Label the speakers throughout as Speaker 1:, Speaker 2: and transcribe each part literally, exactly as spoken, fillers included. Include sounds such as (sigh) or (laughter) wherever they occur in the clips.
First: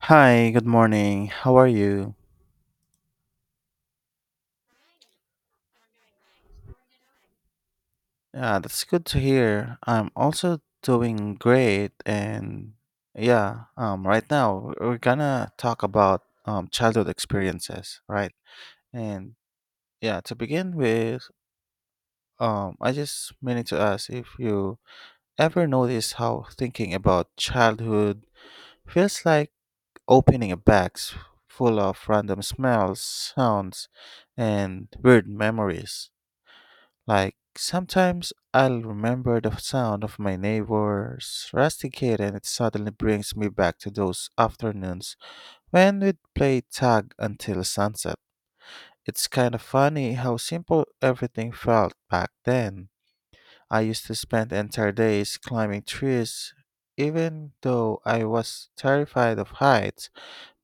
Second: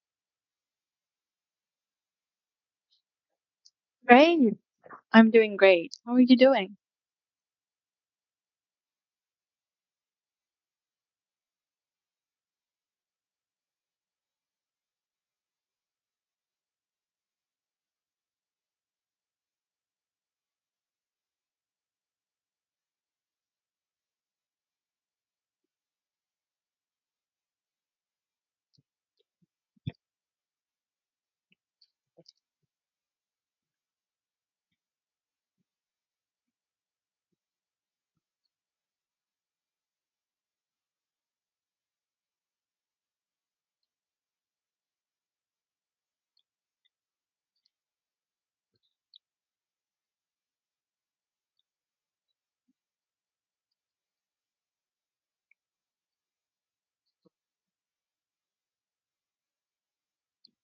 Speaker 1: Hi, good morning. How are you?
Speaker 2: Great. I'm doing great. How are you doing?
Speaker 1: Yeah, that's good to hear. I'm also doing great and yeah, um right now we're gonna talk about um childhood experiences, right? And yeah, to begin with, um I just meaning to ask if you ever notice how thinking about childhood feels like opening a box full of random smells, sounds, and weird memories. Like, sometimes I'll remember the sound of my neighbor's rusty kid and it suddenly brings me back to those afternoons when we'd play tag until sunset. It's kind of funny how simple everything felt back then. I used to spend entire days climbing trees, even though I was terrified of heights,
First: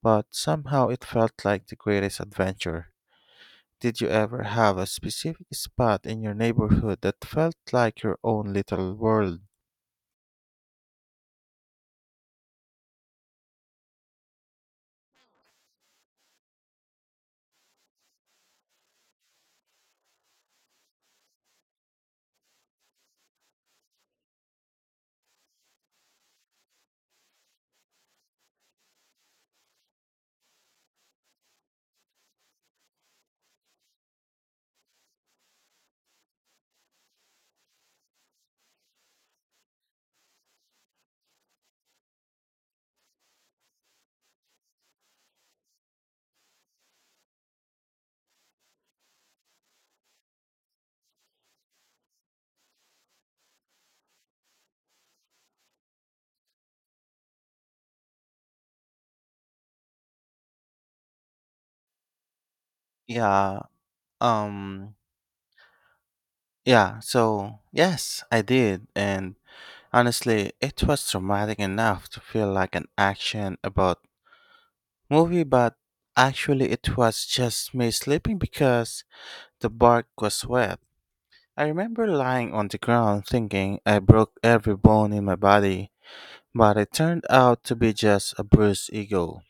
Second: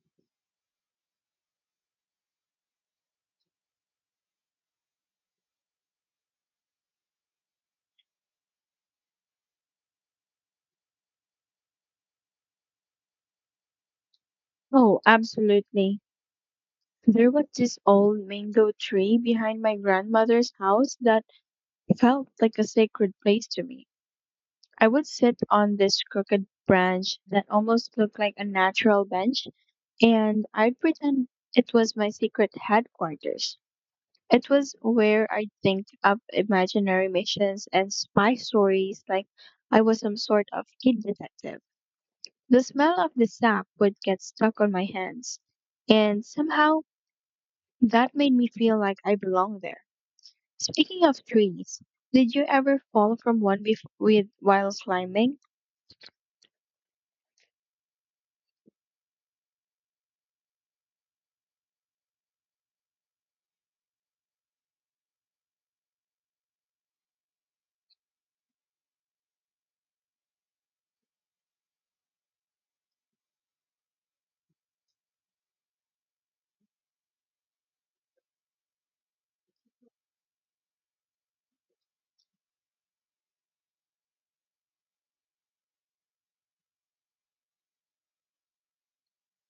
Speaker 1: but somehow it felt like the greatest adventure. Did you ever have a specific spot in your neighborhood that felt like your own little world?
Speaker 2: Oh, absolutely. There was this old mango tree behind my grandmother's house that felt like a sacred place to me. I would sit on this crooked branch that almost looked like a natural bench, and I'd pretend it was my secret headquarters. It was where I'd think up imaginary missions and spy stories like I was some sort of kid detective. The smell of the sap would get stuck on my hands, and somehow that made me feel like I belonged there. Speaking of trees, did you ever fall from one bef- with while climbing?
Speaker 1: Yeah, um, yeah, so yes, I did. And honestly, it was traumatic enough to feel like an action about movie, but actually it was just me sleeping because the bark was wet. I remember lying on the ground thinking I broke every bone in my body, but it turned out to be just a bruised ego.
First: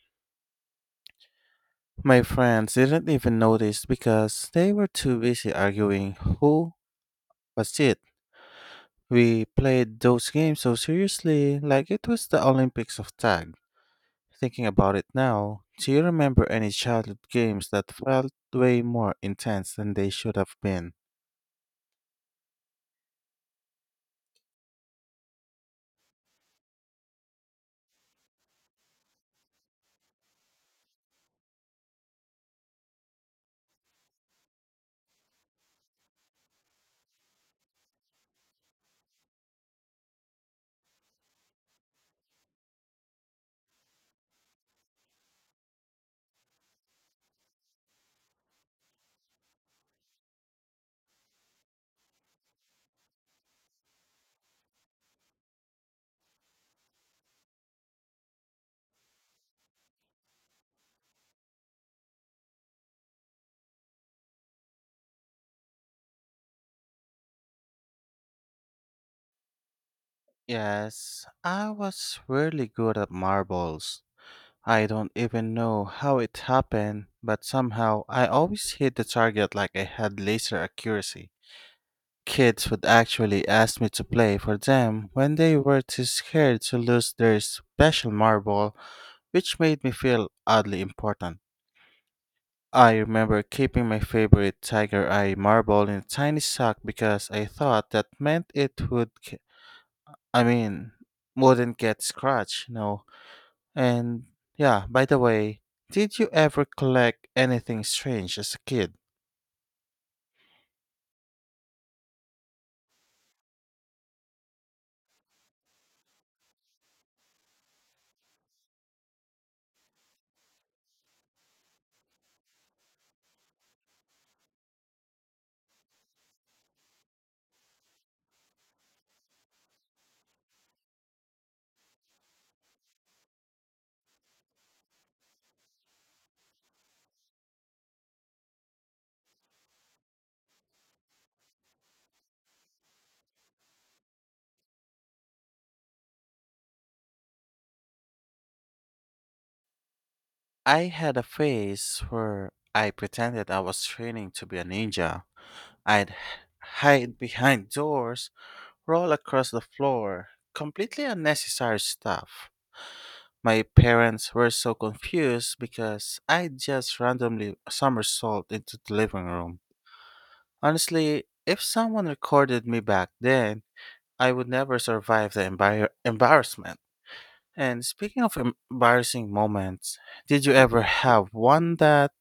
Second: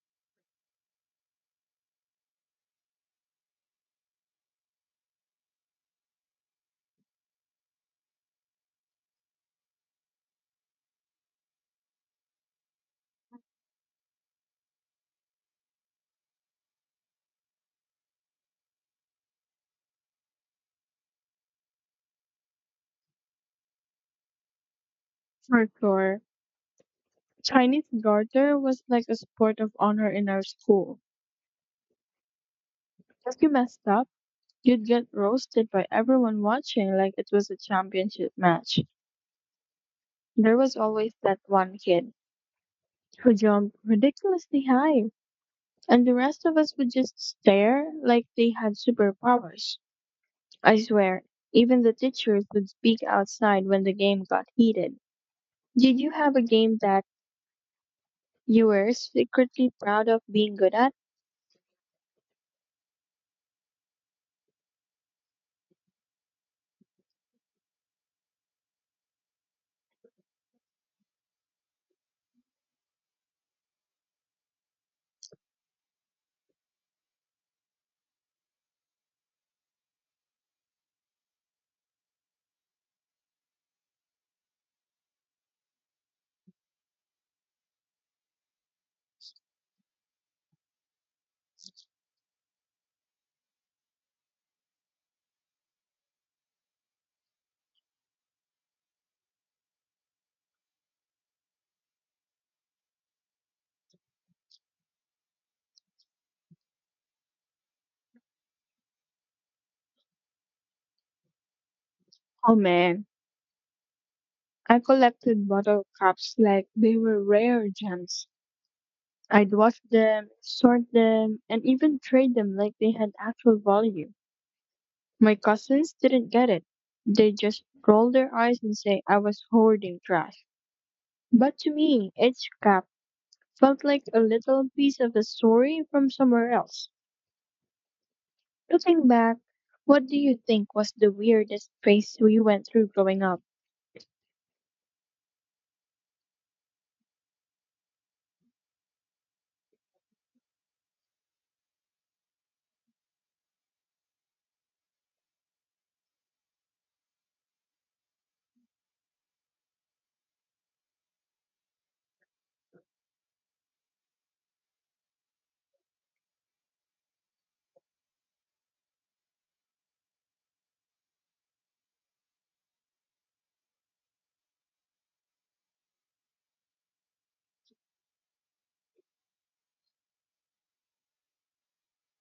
Speaker 1: My friends didn't even notice because they were too busy arguing who was it. We played those games so seriously, like it was the Olympics of tag. Thinking about it now, do you remember any childhood games that felt way more intense than they should have been?
Speaker 2: For sure. Chinese garter was like a sport of honor in our school. If you messed up, you'd get roasted by everyone watching like it was a championship match. There was always that one kid who jumped ridiculously high, and the rest of us would just stare like they had superpowers. I swear, even the teachers would speak outside when the game got heated. Did you have a game that you were secretly proud of being good at?
Speaker 1: Yes, I was really good at marbles. I don't even know how it happened, but somehow I always hit the target like I had laser accuracy. Kids would actually ask me to play for them when they were too scared to lose their special marble, which made me feel oddly important. I remember keeping my favorite tiger eye marble in a tiny sock because I thought that meant it would, ge- I mean, wouldn't get scratched. No. And yeah, by the way, did you ever collect anything strange as a kid?
Speaker 2: Oh man, I collected bottle caps like they were rare gems. I'd wash them, sort them, and even trade them like they had actual value. My cousins didn't get it. They just rolled their eyes and say I was hoarding trash. But to me, each cap felt like a little piece of a story from somewhere else. Looking back, what do you think was the weirdest phase we went through growing up?
Speaker 1: I had a phase where I pretended I was training to be a ninja. I'd hide behind doors, roll across the floor. Completely unnecessary stuff. My parents were so confused because I just randomly somersault into the living room. Honestly, if someone recorded me back then, I would never survive the embar- embarrassment. And speaking of em- embarrassing moments, did you ever have one that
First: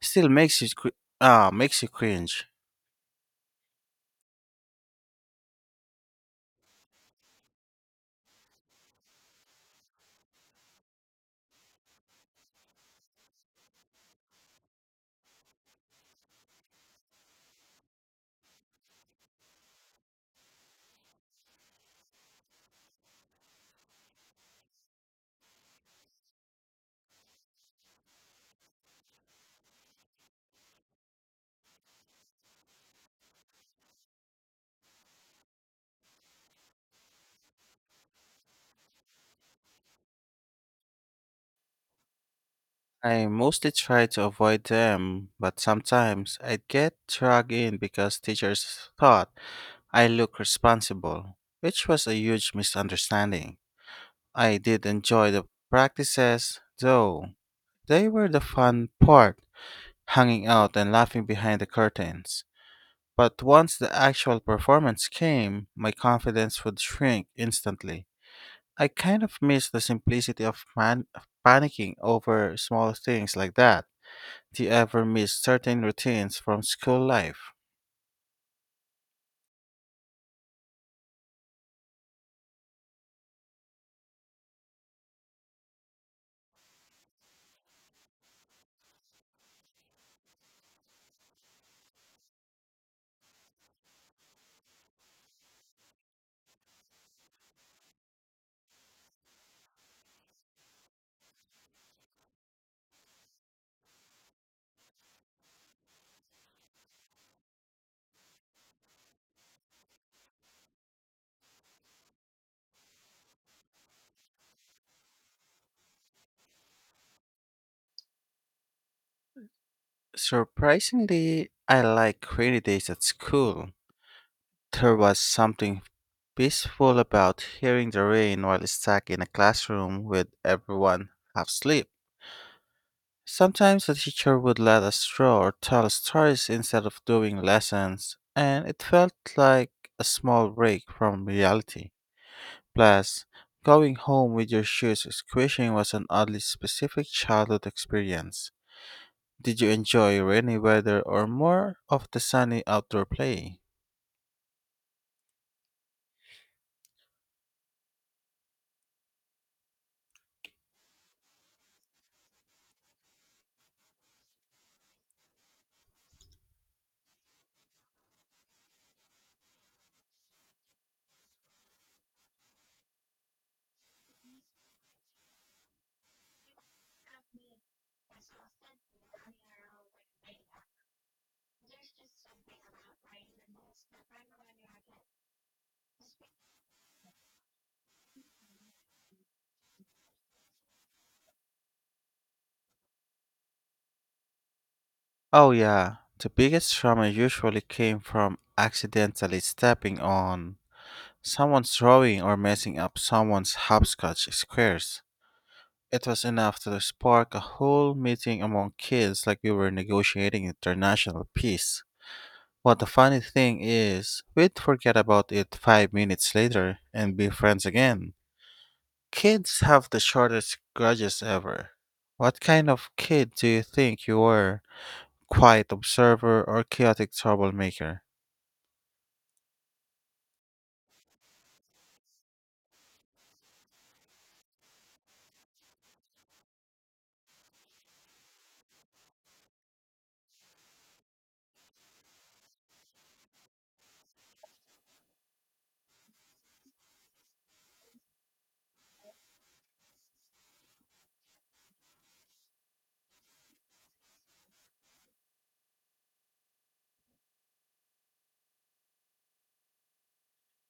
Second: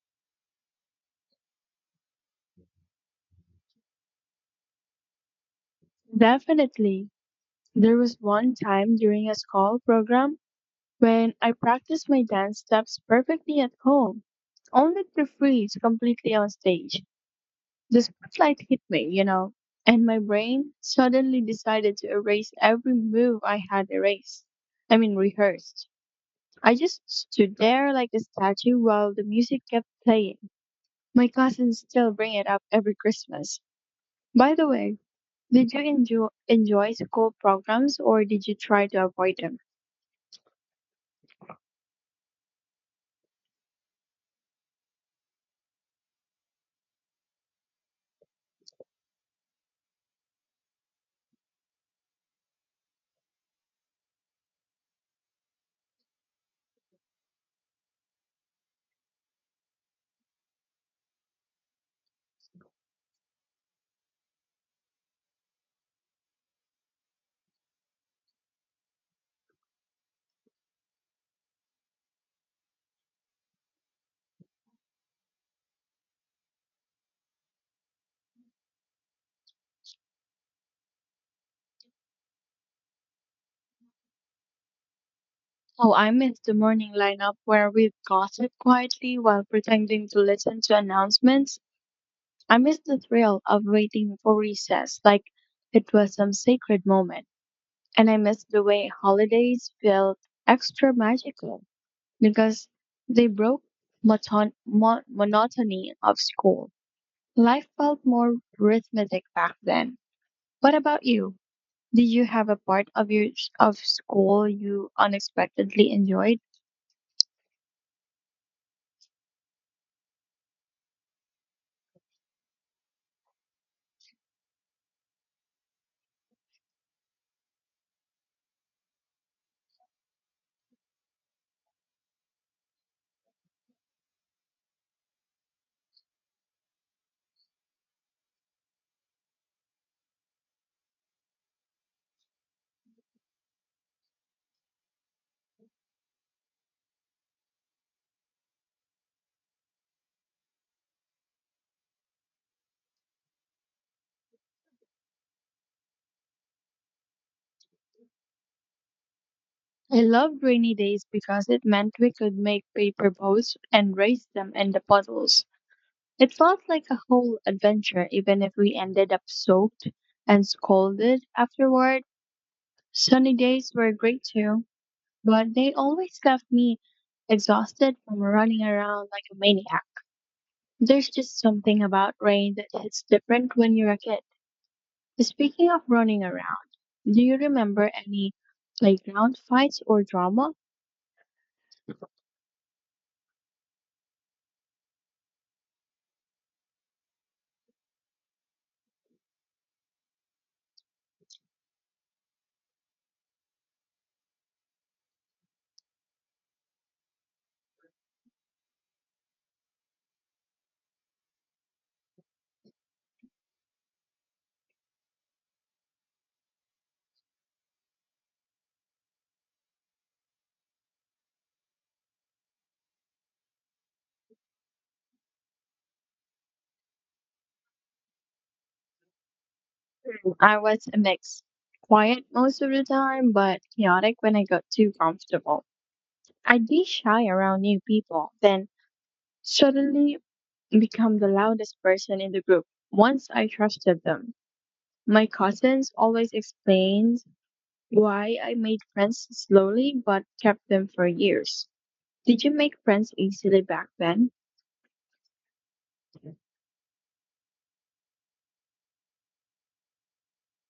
Speaker 1: still makes you cr- uh, makes you cringe?
Speaker 2: Definitely. There was one time during a school program when I practiced my dance steps perfectly at home, only to freeze completely on stage. The spotlight hit me, you know, and my brain suddenly decided to erase every move I had erased. I mean, rehearsed. I just stood there like a statue while the music kept playing. My cousins still bring it up every Christmas. By the way, did you enjoy, enjoy school programs or did you try to avoid them?
Speaker 1: I mostly try to avoid them, but sometimes I get dragged in because teachers thought I look responsible, which was a huge misunderstanding. I did enjoy the practices, though. They were the fun part, hanging out and laughing behind the curtains. But once the actual performance came, my confidence would shrink instantly. I kind of miss the simplicity of man- of panicking over small things like that. Do you ever miss certain routines from school life?
Speaker 2: Oh, I missed the morning lineup where we gossip quietly while pretending to listen to announcements. I missed the thrill of waiting for recess like it was some sacred moment. And I missed the way holidays felt extra magical, because they broke moton- mo- monotony of school. Life felt more rhythmic back then. What about you? Did you have a part of your of school you unexpectedly enjoyed?
Speaker 1: Surprisingly, I like rainy days at school. There was something peaceful about hearing the rain while stuck in a classroom with everyone half asleep. Sometimes the teacher would let us draw or tell stories instead of doing lessons, and it felt like a small break from reality. Plus, going home with your shoes squishing was an oddly specific childhood experience. Did you enjoy rainy weather or more of the sunny outdoor play?
Speaker 2: I loved rainy days because it meant we could make paper boats and race them in the puddles. It felt like a whole adventure, even if we ended up soaked and scolded afterward. Sunny days were great too, but they always left me exhausted from running around like a maniac. There's just something about rain that hits different when you're a kid. Speaking of running around, do you remember any playground fights or drama?
Speaker 1: Oh, yeah. The biggest trauma usually came from accidentally stepping on someone's drawing or messing up someone's hopscotch squares. It was enough to spark a whole meeting among kids like we were negotiating international peace. What the funny thing is, we'd forget about it five minutes later and be friends again. Kids have the shortest grudges ever. What kind of kid do you think you were? Quiet observer or chaotic troublemaker?
Speaker 2: Hmm, I was a mix. Quiet most of the time, but chaotic when I got too comfortable. I'd be shy around new people, then suddenly become the loudest person in the group once I trusted them. My cousins always explained why I made friends slowly but kept them for years. Did you make friends easily back then?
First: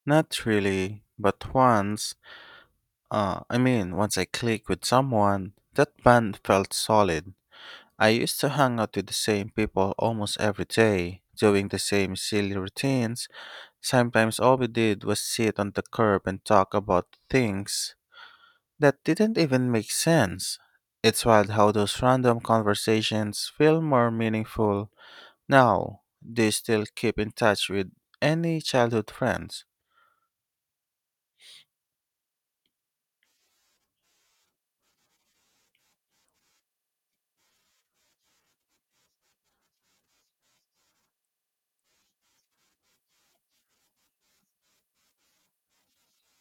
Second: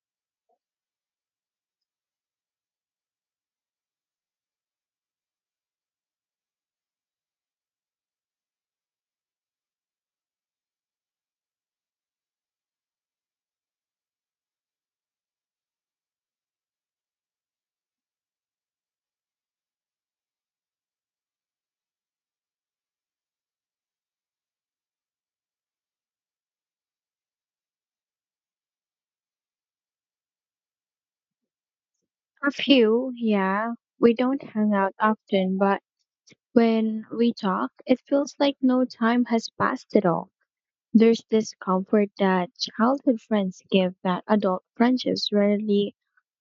Speaker 1: Not really, but once, uh, I mean, once I clicked with someone, that band felt solid. I used to hang out with the same people almost every day, doing the same silly routines. Sometimes all we did was sit on the curb and talk about things that didn't even make sense. It's wild how those random conversations feel more meaningful now. Do you still keep in touch with any childhood friends?
Speaker 2: A few, yeah. We don't hang out often, but when we talk, it feels like no time has passed at all. There's this comfort that childhood friends give that adult friendships rarely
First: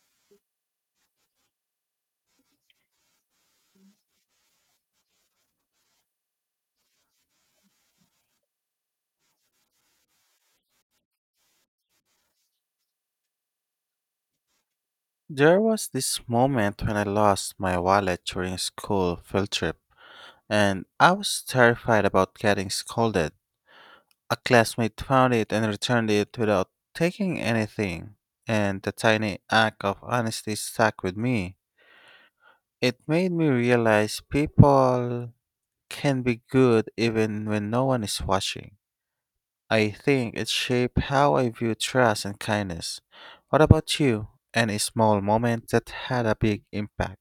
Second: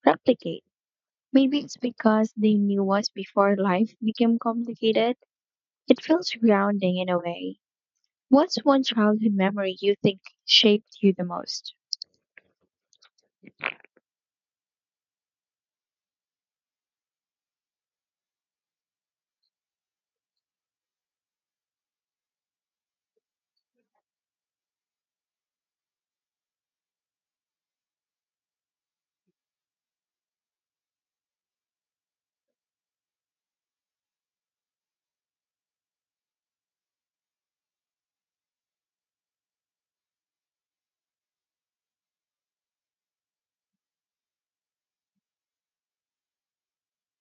Speaker 2: replicate. Maybe it's because they knew us before life became complicated. It feels grounding in a way. What's one childhood memory you think shaped you the most?
Speaker 1: There was this moment when I lost my wallet during a school field trip, and I was terrified about getting scolded. A classmate found it and returned it without taking anything, and the tiny act of honesty stuck with me. It made me realize people can be good even when no one is watching. I think it shaped how I view trust and kindness. What about you? Any small moment that had a big impact?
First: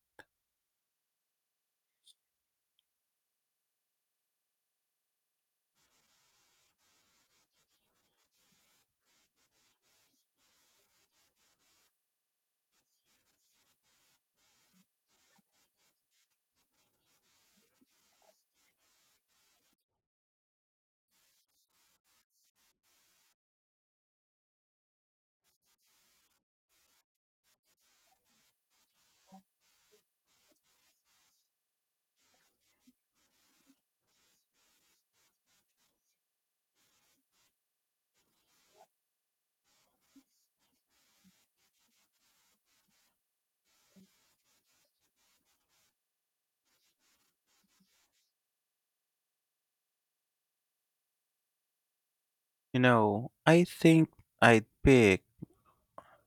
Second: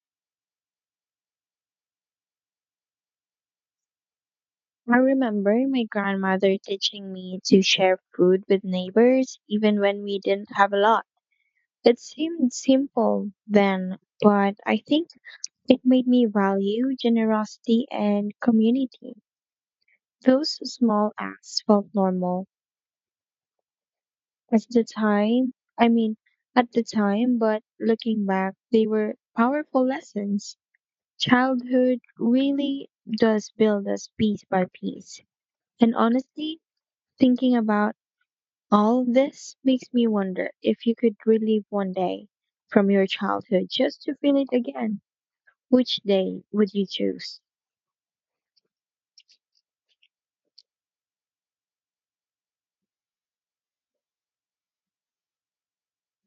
Speaker 2: I remember my grandmother teaching me to share food with neighbors even when we didn't have a lot. It seemed simple then, but I think it made me value generosity and community. Those small acts felt normal at the time. I mean, at the time, but looking back, they were powerful lessons. Childhood really does build us piece by piece. And honestly, thinking about all this makes me wonder if you could relive one day from your childhood just to feel it again. Which day would you choose?
Speaker 1: You know, I think I'd pick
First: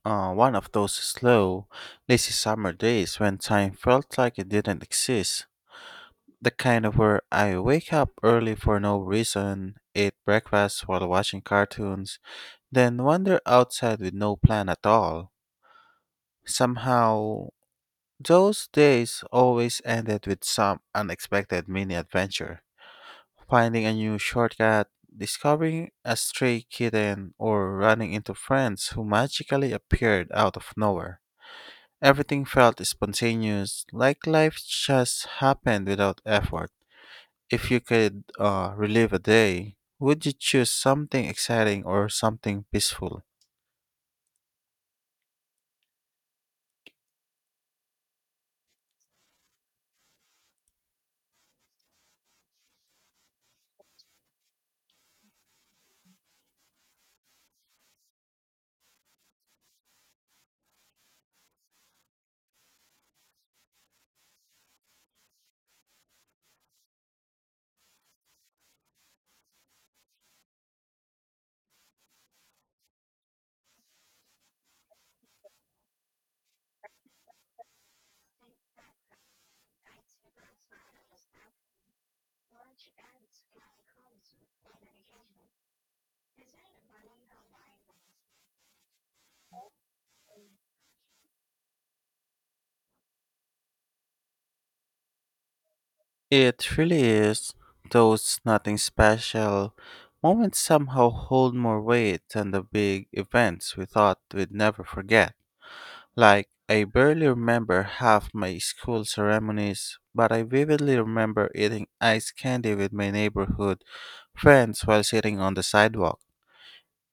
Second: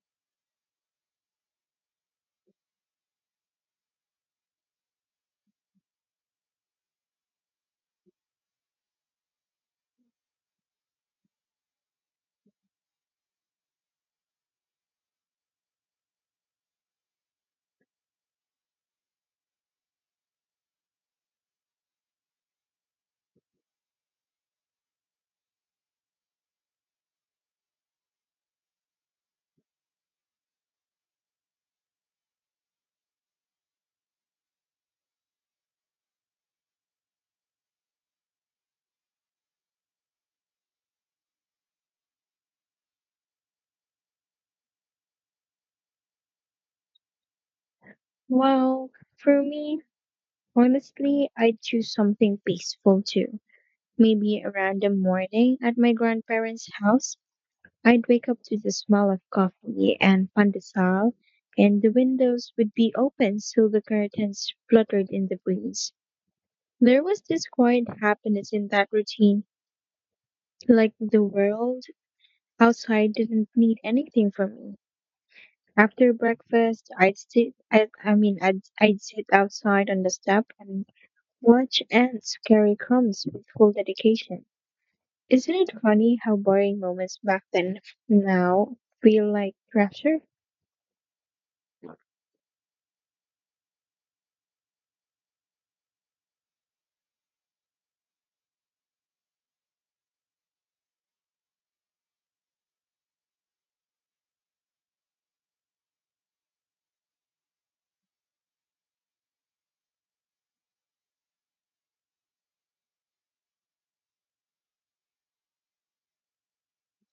Speaker 1: uh, one of those slow, lazy summer days when time felt like it didn't exist. The kind of where I wake up early for no reason, eat breakfast while watching cartoons, then wander outside with no plan at all. Somehow, those days always ended with some unexpected mini adventure. Finding a new shortcut, discovering a stray kitten, or running into friends who magically appeared out of nowhere. Everything felt spontaneous, like life just happened without effort. If you could uh, relive a day, would you choose something exciting or something peaceful?
Speaker 2: Well, for me, honestly, I'd choose something peaceful too. Maybe a random morning at my grandparents' house, I'd wake up to the smell of coffee and pandesal, and the windows would be open so the curtains fluttered in the breeze. There was this quiet happiness in that routine, like the world outside didn't need anything from me. After breakfast, I'd sit, I, I mean, I'd, I'd sit outside on the step and watch ants carry crumbs with full dedication. Isn't it funny how boring moments back then f- now feel like treasure?
Speaker 1: It really is. Those nothing special moments somehow hold more weight than the big events we thought we'd never forget. Like, I barely remember half my school ceremonies, but I vividly remember eating ice candy with my neighborhood friends while sitting on the sidewalk.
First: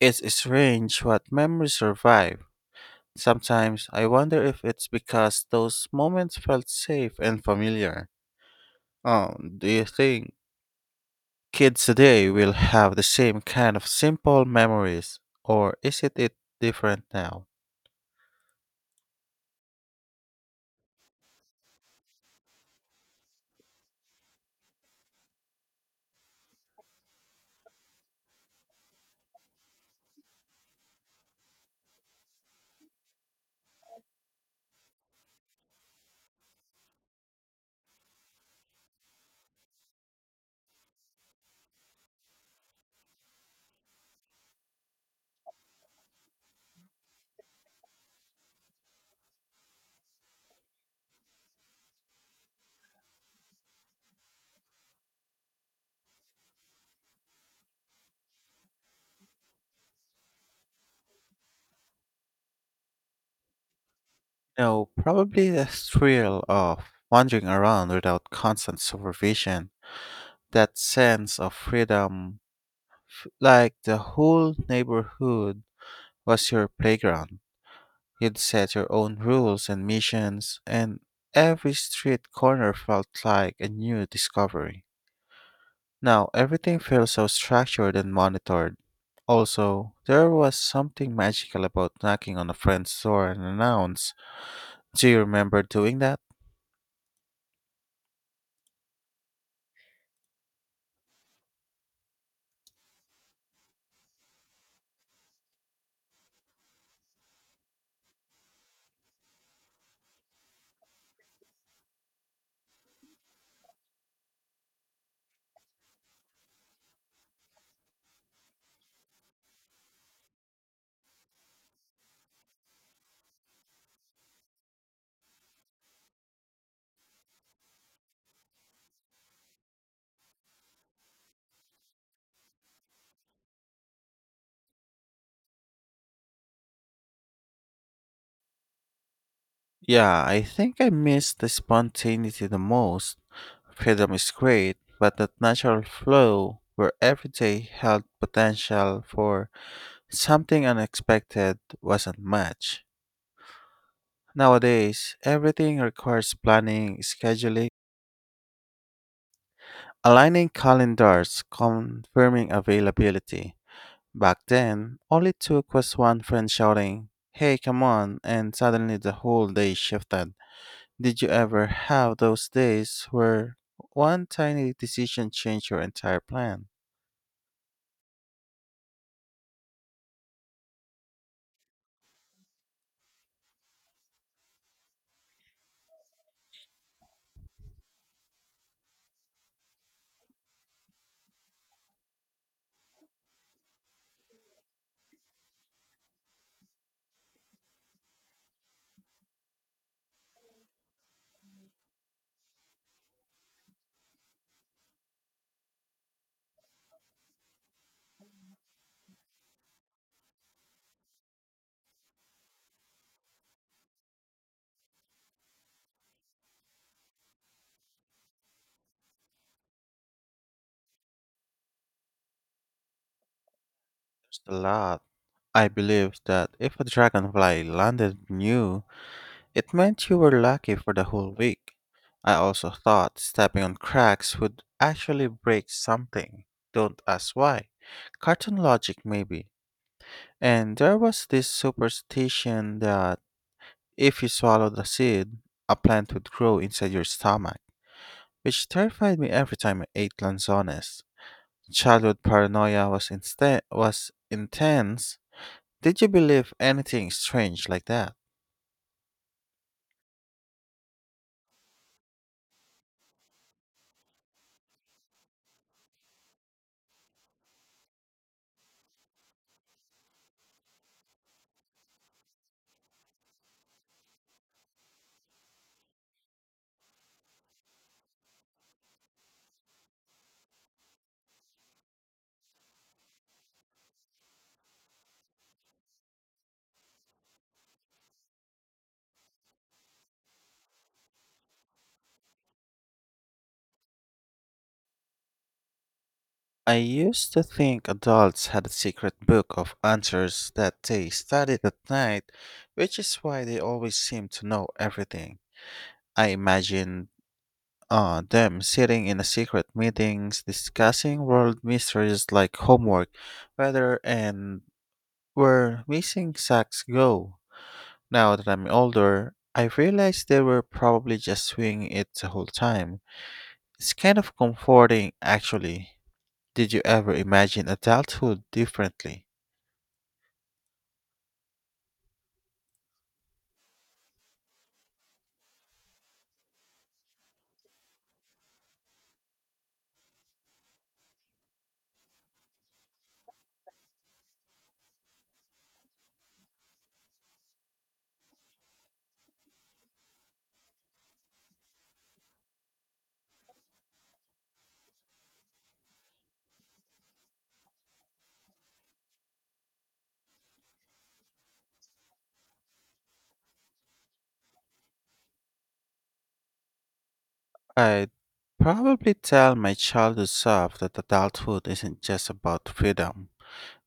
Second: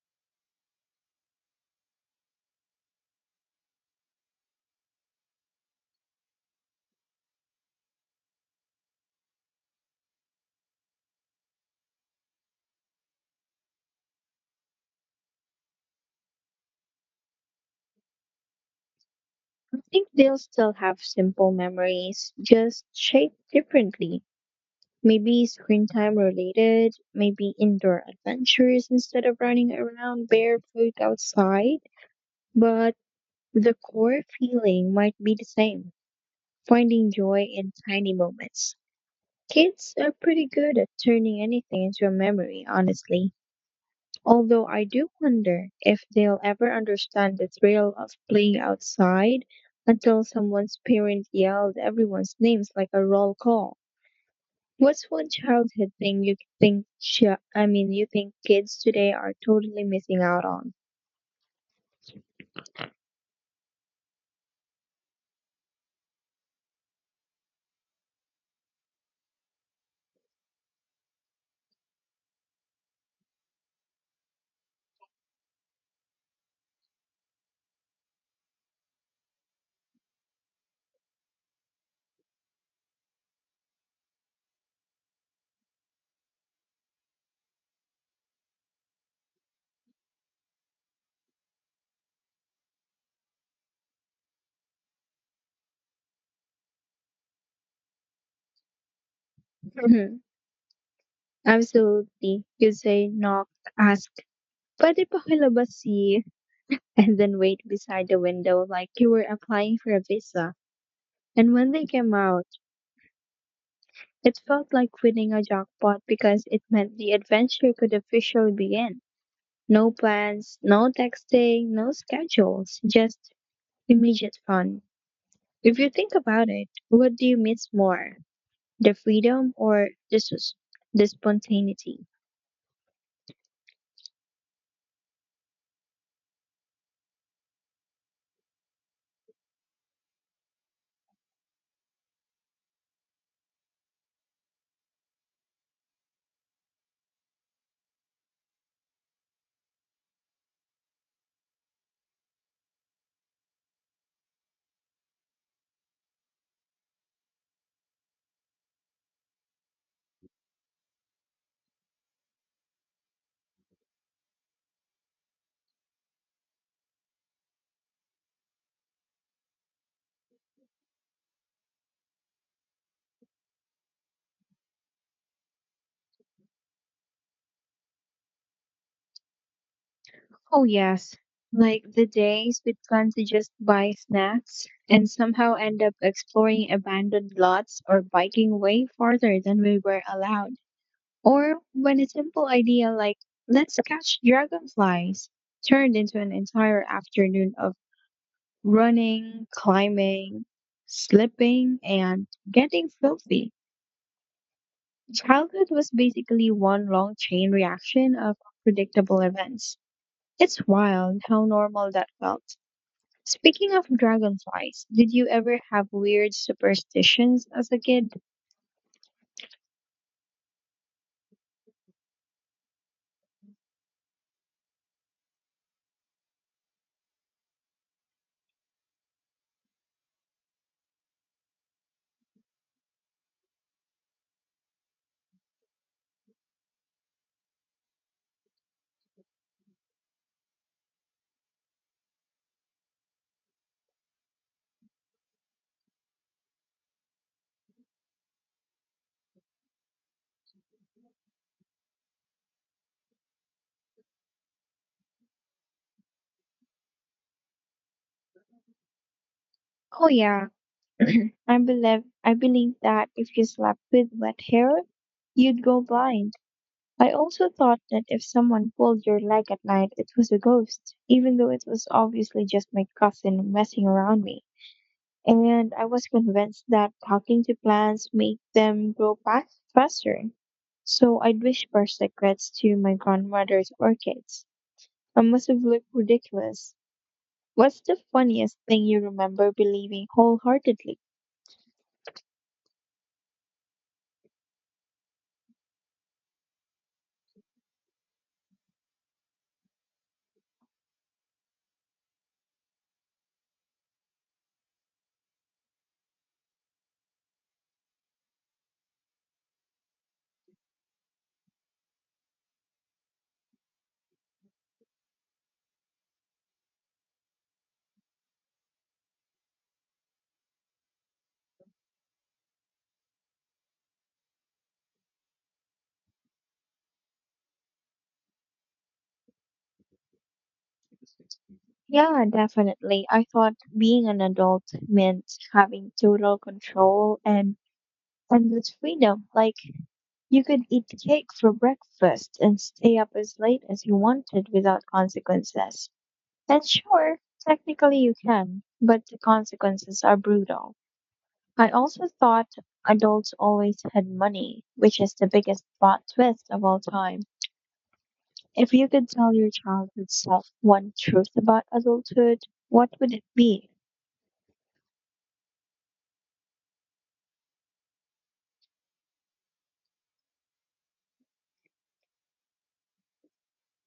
Speaker 1: It's strange what memories survive. Sometimes I wonder if it's because those moments felt safe and familiar. Um, do you think kids today will have the same kind of simple memories, or is it, it different now?
Speaker 2: I think they'll still have simple memories, just shaped differently. Maybe screen time related, maybe indoor adventures instead of running around barefoot outside, but the core feeling might be the same, finding joy in tiny moments. Kids are pretty good at turning anything into a memory, honestly. Although I do wonder if they'll ever understand the thrill of playing outside until someone's parent yelled everyone's names like a roll call. What's one childhood thing you think chi- I mean you think kids today are totally missing out on?
Speaker 1: No, probably the thrill of wandering around without constant supervision, that sense of freedom, like the whole neighborhood was your playground. You'd set your own rules and missions, and every street corner felt like a new discovery. Now, everything feels so structured and monitored. Also, there was something magical about knocking on a friend's door and announce. Do you remember doing that?
Speaker 2: Mhm. Absolutely. You say knock, ask, pwede pa kilabas si? And then wait beside the window like you were applying for a visa. And when they came out, it felt like winning a jackpot because it meant the adventure could officially begin. No plans, no texting, no schedules, just immediate fun. If you think about it, what do you miss more? The freedom or the sus- the spontaneity?
Speaker 1: Yeah, I think I miss the spontaneity the most. Freedom is great, but that natural flow where every day held potential for something unexpected wasn't much. Nowadays, everything requires planning, scheduling, aligning calendars, confirming availability. Back then, all it took was one friend shouting, "Hey, come on," and suddenly the whole day shifted. Did you ever have those days where one tiny decision changed your entire plan?
Speaker 2: Oh, yes. Like the days we planned to just buy snacks and somehow end up exploring abandoned lots or biking way farther than we were allowed. Or when a simple idea like, let's catch dragonflies, turned into an entire afternoon of running, climbing, slipping, and getting filthy. Childhood was basically one long chain reaction of unpredictable events. It's wild how normal that felt. Speaking of dragonflies, did you ever have weird superstitions as a kid?
Speaker 1: There's a lot. I believe that if a dragonfly landed new, it meant you were lucky for the whole week. I also thought stepping on cracks would actually break something. Don't ask why. Cartoon logic, maybe. And there was this superstition that if you swallowed a seed, a plant would grow inside your stomach, which terrified me every time I ate lanzones. Childhood paranoia was, insta- was intense. Did you believe anything strange like that?
Speaker 2: Oh, yeah. (clears throat) I believe I believe that if you slept with wet hair, you'd go blind. I also thought that if someone pulled your leg at night, it was a ghost, even though it was obviously just my cousin messing around me. And I was convinced that talking to plants made them grow back faster. So I'd whisper secrets to my grandmother's orchids. I must have looked ridiculous. What's the funniest thing you remember believing wholeheartedly?
Speaker 1: I used to think adults had a secret book of answers that they studied at night, which is why they always seem to know everything. I imagined uh, them sitting in a secret meetings discussing world mysteries like homework, weather, and where missing sacks go. Now that I'm older, I realize they were probably just swinging it the whole time. It's kind of comforting, actually. Did you ever imagine adulthood differently?
Speaker 2: Yeah, definitely. I thought being an adult meant having total control and endless freedom. Like, you could eat cake for breakfast and stay up as late as you wanted without consequences. And sure, technically you can, but the consequences are brutal. I also thought adults always had money, which is the biggest plot twist of all time. If you could tell your childhood self one truth about adulthood, what would it be?
Speaker 1: I'd probably tell my childhood self that adulthood isn't just about freedom.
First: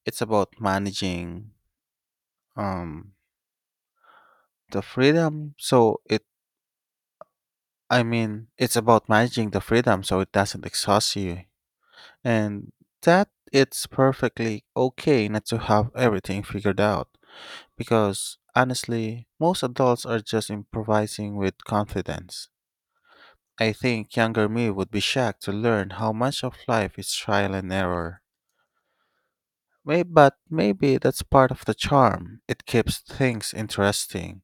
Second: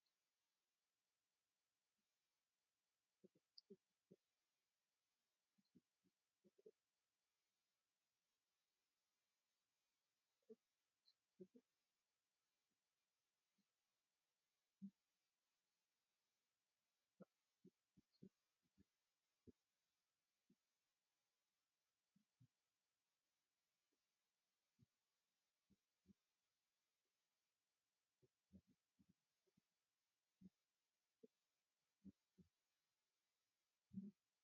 Speaker 1: It's about managing um the freedom so it I mean, it's about managing the freedom so it doesn't exhaust you. And that it's perfectly okay not to have everything figured out because honestly most adults are just improvising with confidence. I think younger me would be shocked to learn how much of life is trial and error. May, but maybe that's part of the charm. It keeps things interesting.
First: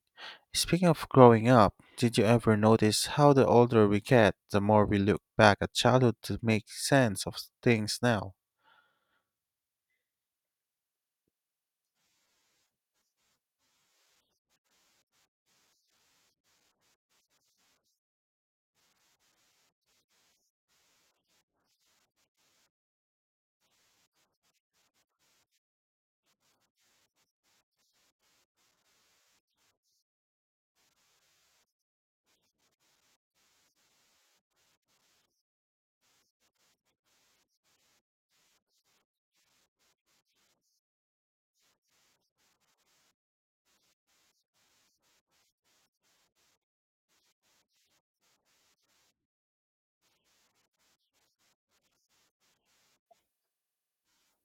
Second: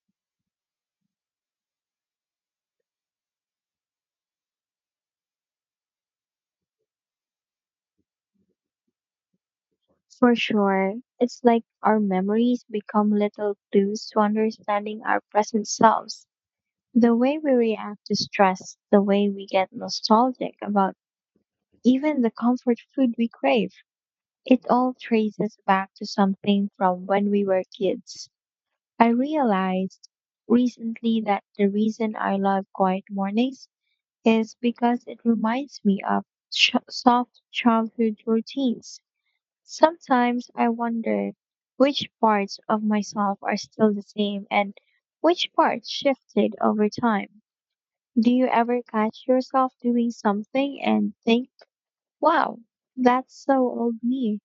Speaker 1: Speaking of growing up, did you ever notice how the older we get, the more we look back at childhood to make sense of things now?
Speaker 2: For sure, it's like our memories become little clues to understanding our present selves. The way we react to stress, the way we get nostalgic about, even the comfort food we crave, it all traces back to something from when we were kids. I realized recently that the reason I love quiet mornings is because it reminds me of ch- soft childhood routines. Sometimes I wonder which parts of myself are still the same and which parts shifted over time. Do you ever catch yourself doing something and think, wow, that's so old me?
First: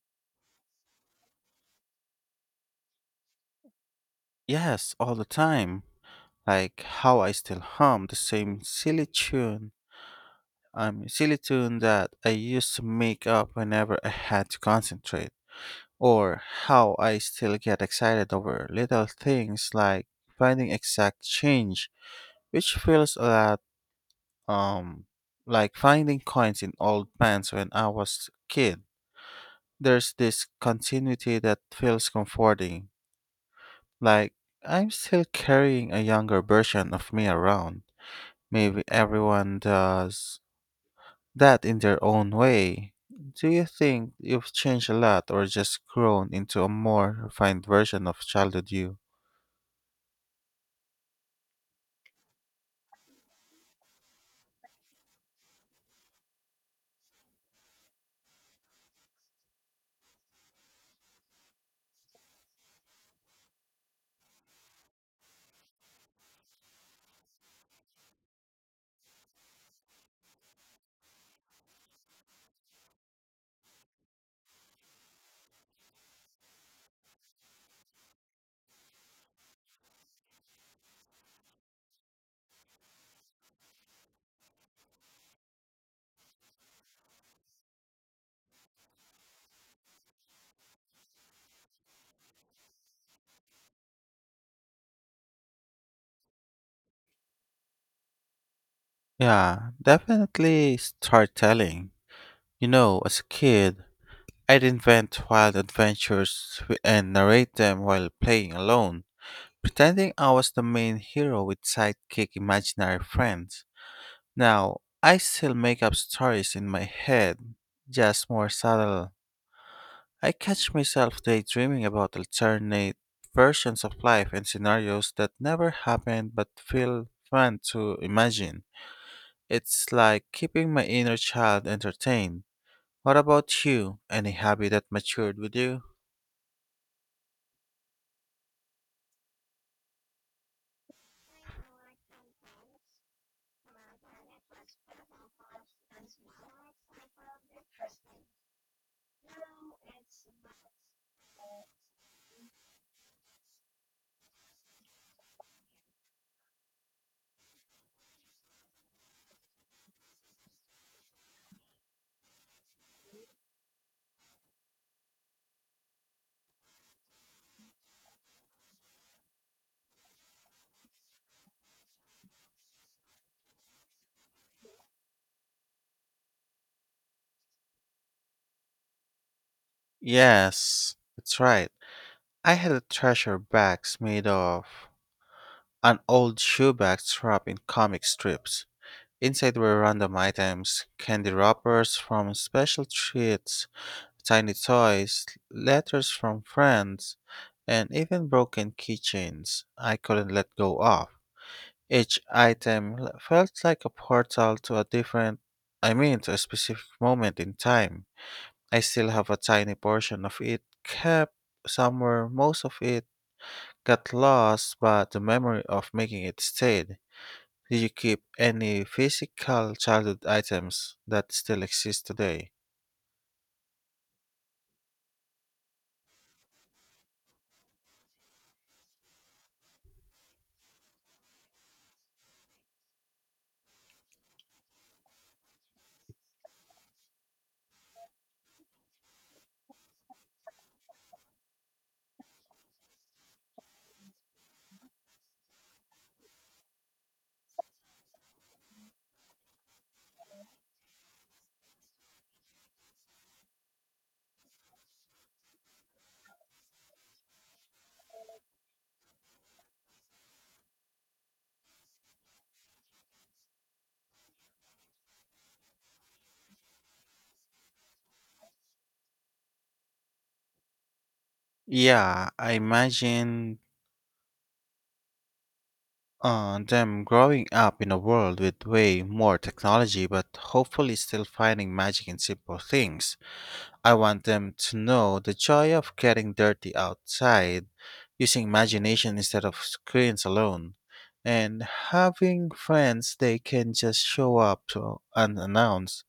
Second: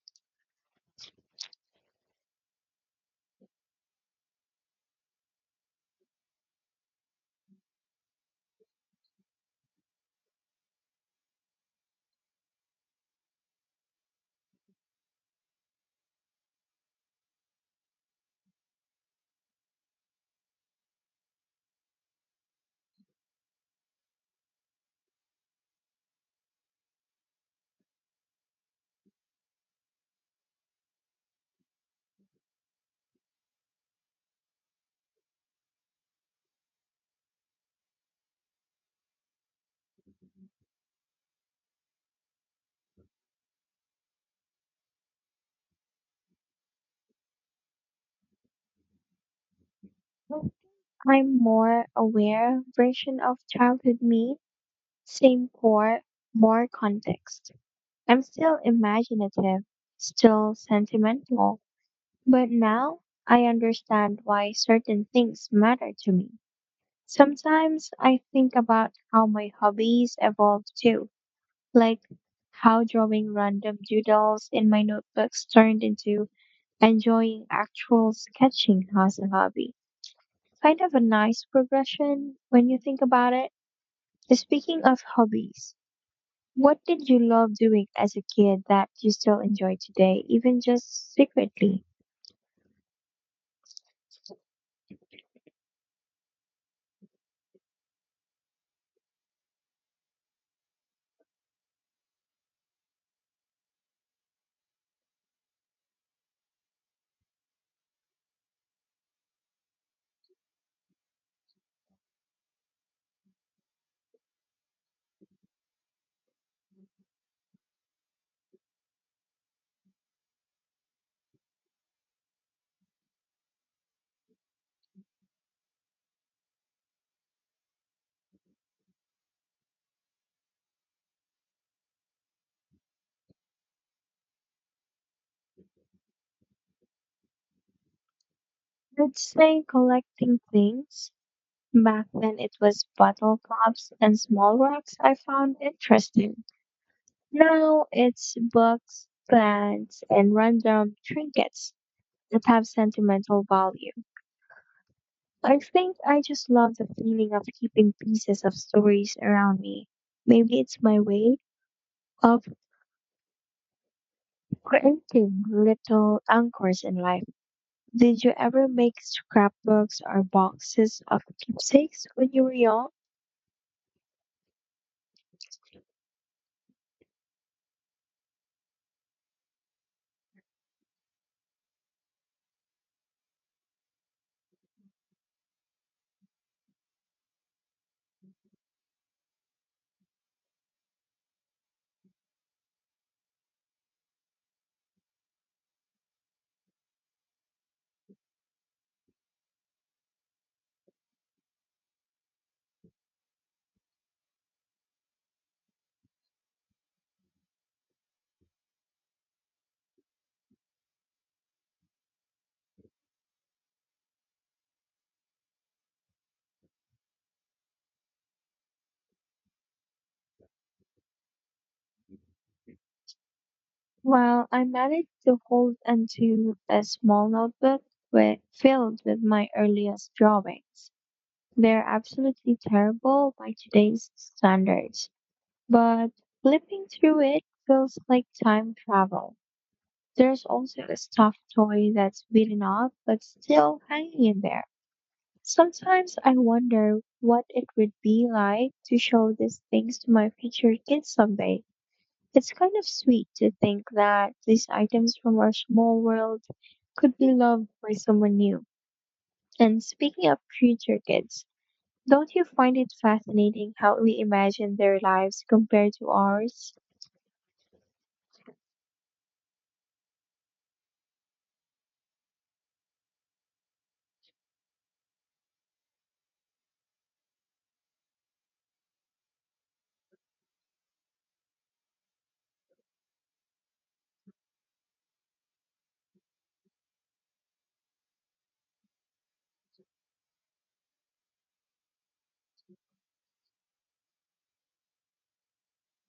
Speaker 1: Yes, all the time. Like how I still hum the same silly tune, um, silly tune that I used to make up whenever I had to concentrate. Or how I still get excited over little things like finding exact change, which feels a lot um like finding coins in old pants when I was a kid. There's this continuity that feels comforting, like I'm still carrying a younger version of me around. Maybe everyone does that in their own way. Do you think you've changed a lot or just grown into a more refined version of childhood you?
Speaker 2: I'm more aware version of childhood me. Same core, more context. I'm still imaginative, still sentimental, but now I understand why certain things matter to me. Sometimes I think about how my hobbies evolved too, like how drawing random doodles in my notebooks turned into enjoying actual sketching as a hobby. Kind of a nice progression when you think about it. Speaking of hobbies, what did you love doing as a kid that you still enjoy today, even just secretly?
Speaker 1: Yeah, definitely storytelling. You know, as a kid, I'd invent wild adventures w- and narrate them while playing alone, pretending I was the main hero with sidekick imaginary friends. Now, I still make up stories in my head, just more subtle. I catch myself daydreaming about alternate versions of life and scenarios that never happened but feel fun to imagine. It's like keeping my inner child entertained. What about you? Any hobby that matured with you?
Speaker 2: I'd say collecting things. Back then it was bottle caps and small rocks I found interesting. Now it's books, plants, and random trinkets that have sentimental value. I think I just love the feeling of keeping pieces of stories around me. Maybe it's my way of creating little anchors in life. Did you ever make scrapbooks or boxes of keepsakes when you were young?
Speaker 1: Yes, that's right. I had a treasure box made of an old shoe bag wrapped in comic strips. Inside were random items, candy wrappers from special treats, tiny toys, letters from friends, and even broken keychains I couldn't let go of. Each item l- felt like a portal to a different, I mean, to a specific moment in time. I still have a tiny portion of it kept somewhere. Most of it got lost, but the memory of making it stayed. Do you keep any physical childhood items that still exist today?
Speaker 2: Well, I managed to hold onto a small notebook with, filled with my earliest drawings. They're absolutely terrible by today's standards, but flipping through it feels like time travel. There's also a stuffed toy that's beaten up but still hanging in there. Sometimes I wonder what it would be like to show these things to my future kids someday. It's kind of sweet to think that these items from our small world could be loved by someone new. And speaking of future kids, don't you find it fascinating how we imagine their lives compared to ours?
Speaker 1: Yeah, I imagine uh, them growing up in a world with way more technology, but hopefully still finding magic in simple things. I want them to know the joy of getting dirty outside, using imagination instead of screens alone, and having friends they can just show up to unannounced.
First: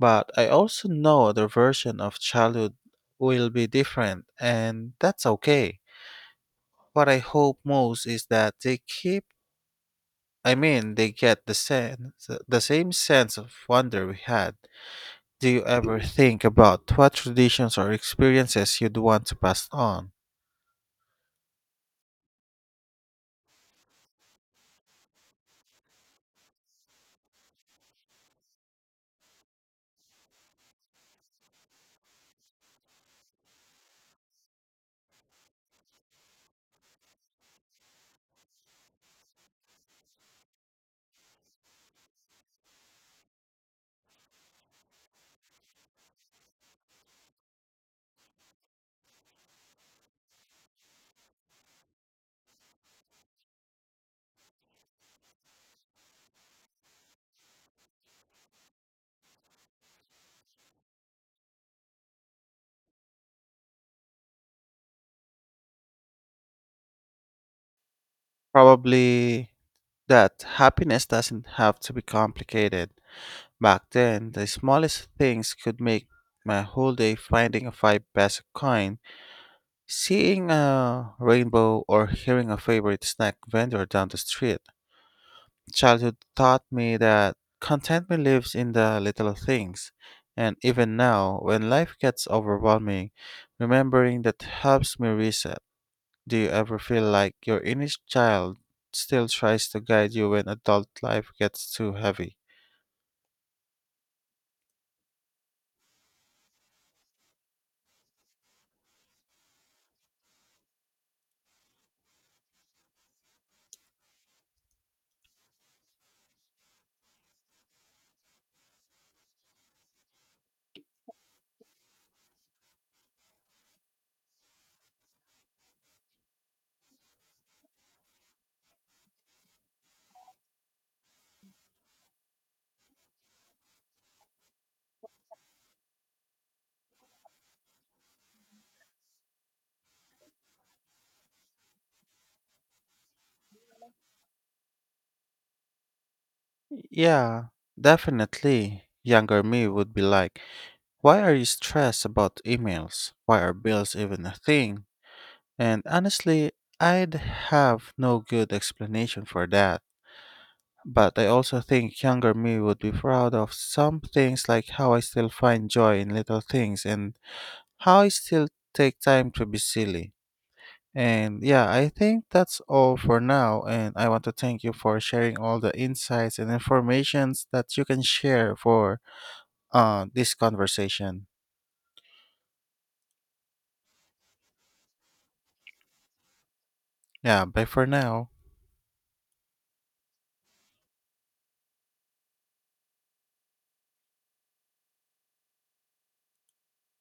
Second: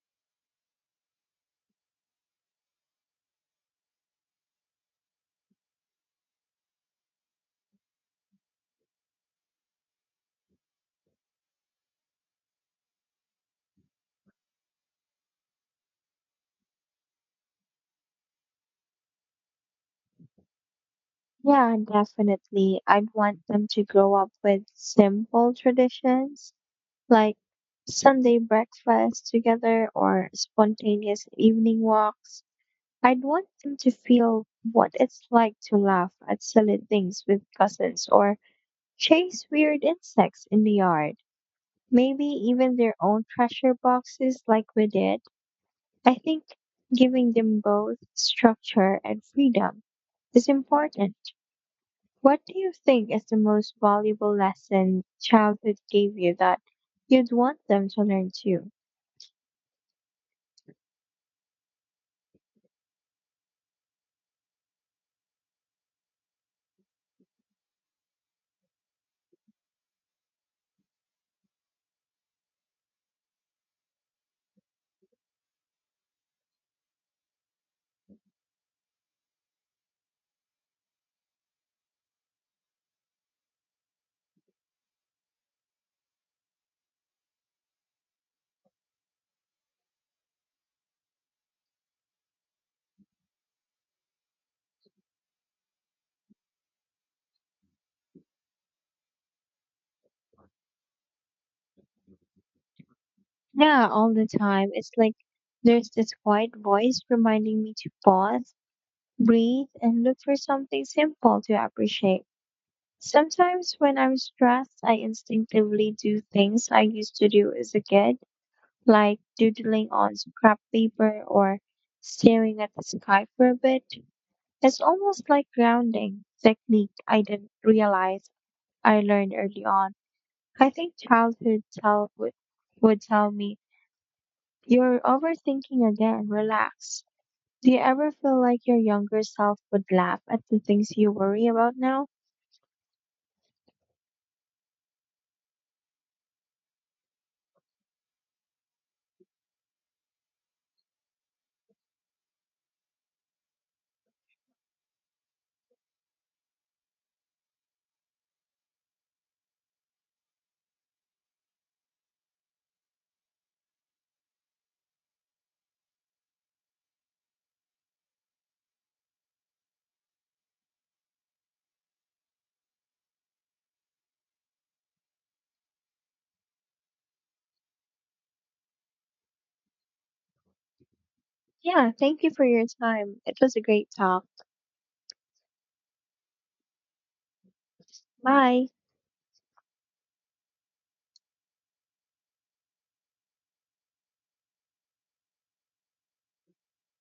Speaker 1: But I also know their version of childhood will be different, and that's okay. What I hope most is that they keep, I mean, they get the sense, the same sense of wonder we had. Do you ever think about what traditions or experiences you'd want to pass on?
Speaker 2: Yeah, definitely. I'd want them to grow up with simple traditions like Sunday breakfast together or spontaneous evening walks. I'd want them to feel what it's like to laugh at silly things with cousins or chase weird insects in the yard. Maybe even their own treasure boxes like we did. I think giving them both structure and freedom is important. What do you think is the most valuable lesson childhood gave you that you'd want them to learn too?
Speaker 1: Probably that happiness doesn't have to be complicated. Back then, the smallest things could make my whole day finding a five peso coin, seeing a rainbow, or hearing a favorite snack vendor down the street. Childhood taught me that contentment lives in the little things. And even now, when life gets overwhelming, remembering that helps me reset. Do you ever feel like your inner child still tries to guide you when adult life gets too heavy?
Speaker 2: Yeah, all the time. It's like there's this quiet voice reminding me to pause, breathe, and look for something simple to appreciate. Sometimes when I'm stressed, I instinctively do things I used to do as a kid, like doodling on scrap paper or staring at the sky for a bit. It's almost like grounding technique I didn't realize I learned early on. I think childhood tell would, would tell me, you're overthinking again. Relax. Do you ever feel like your younger self would laugh at the things you worry about now?
Speaker 1: Yeah, definitely. Younger me would be like, "Why are you stressed about emails? Why are bills even a thing?" And honestly, I'd have no good explanation for that. But I also think younger me would be proud of some things like how I still find joy in little things and how I still take time to be silly. And yeah, I think that's all for now. And I want to thank you for sharing all the insights and informations that you can share for uh, this conversation.
Speaker 2: Yeah, thank you for your time. It was a great talk.
Speaker 1: Yeah, bye for now.
Speaker 2: Bye.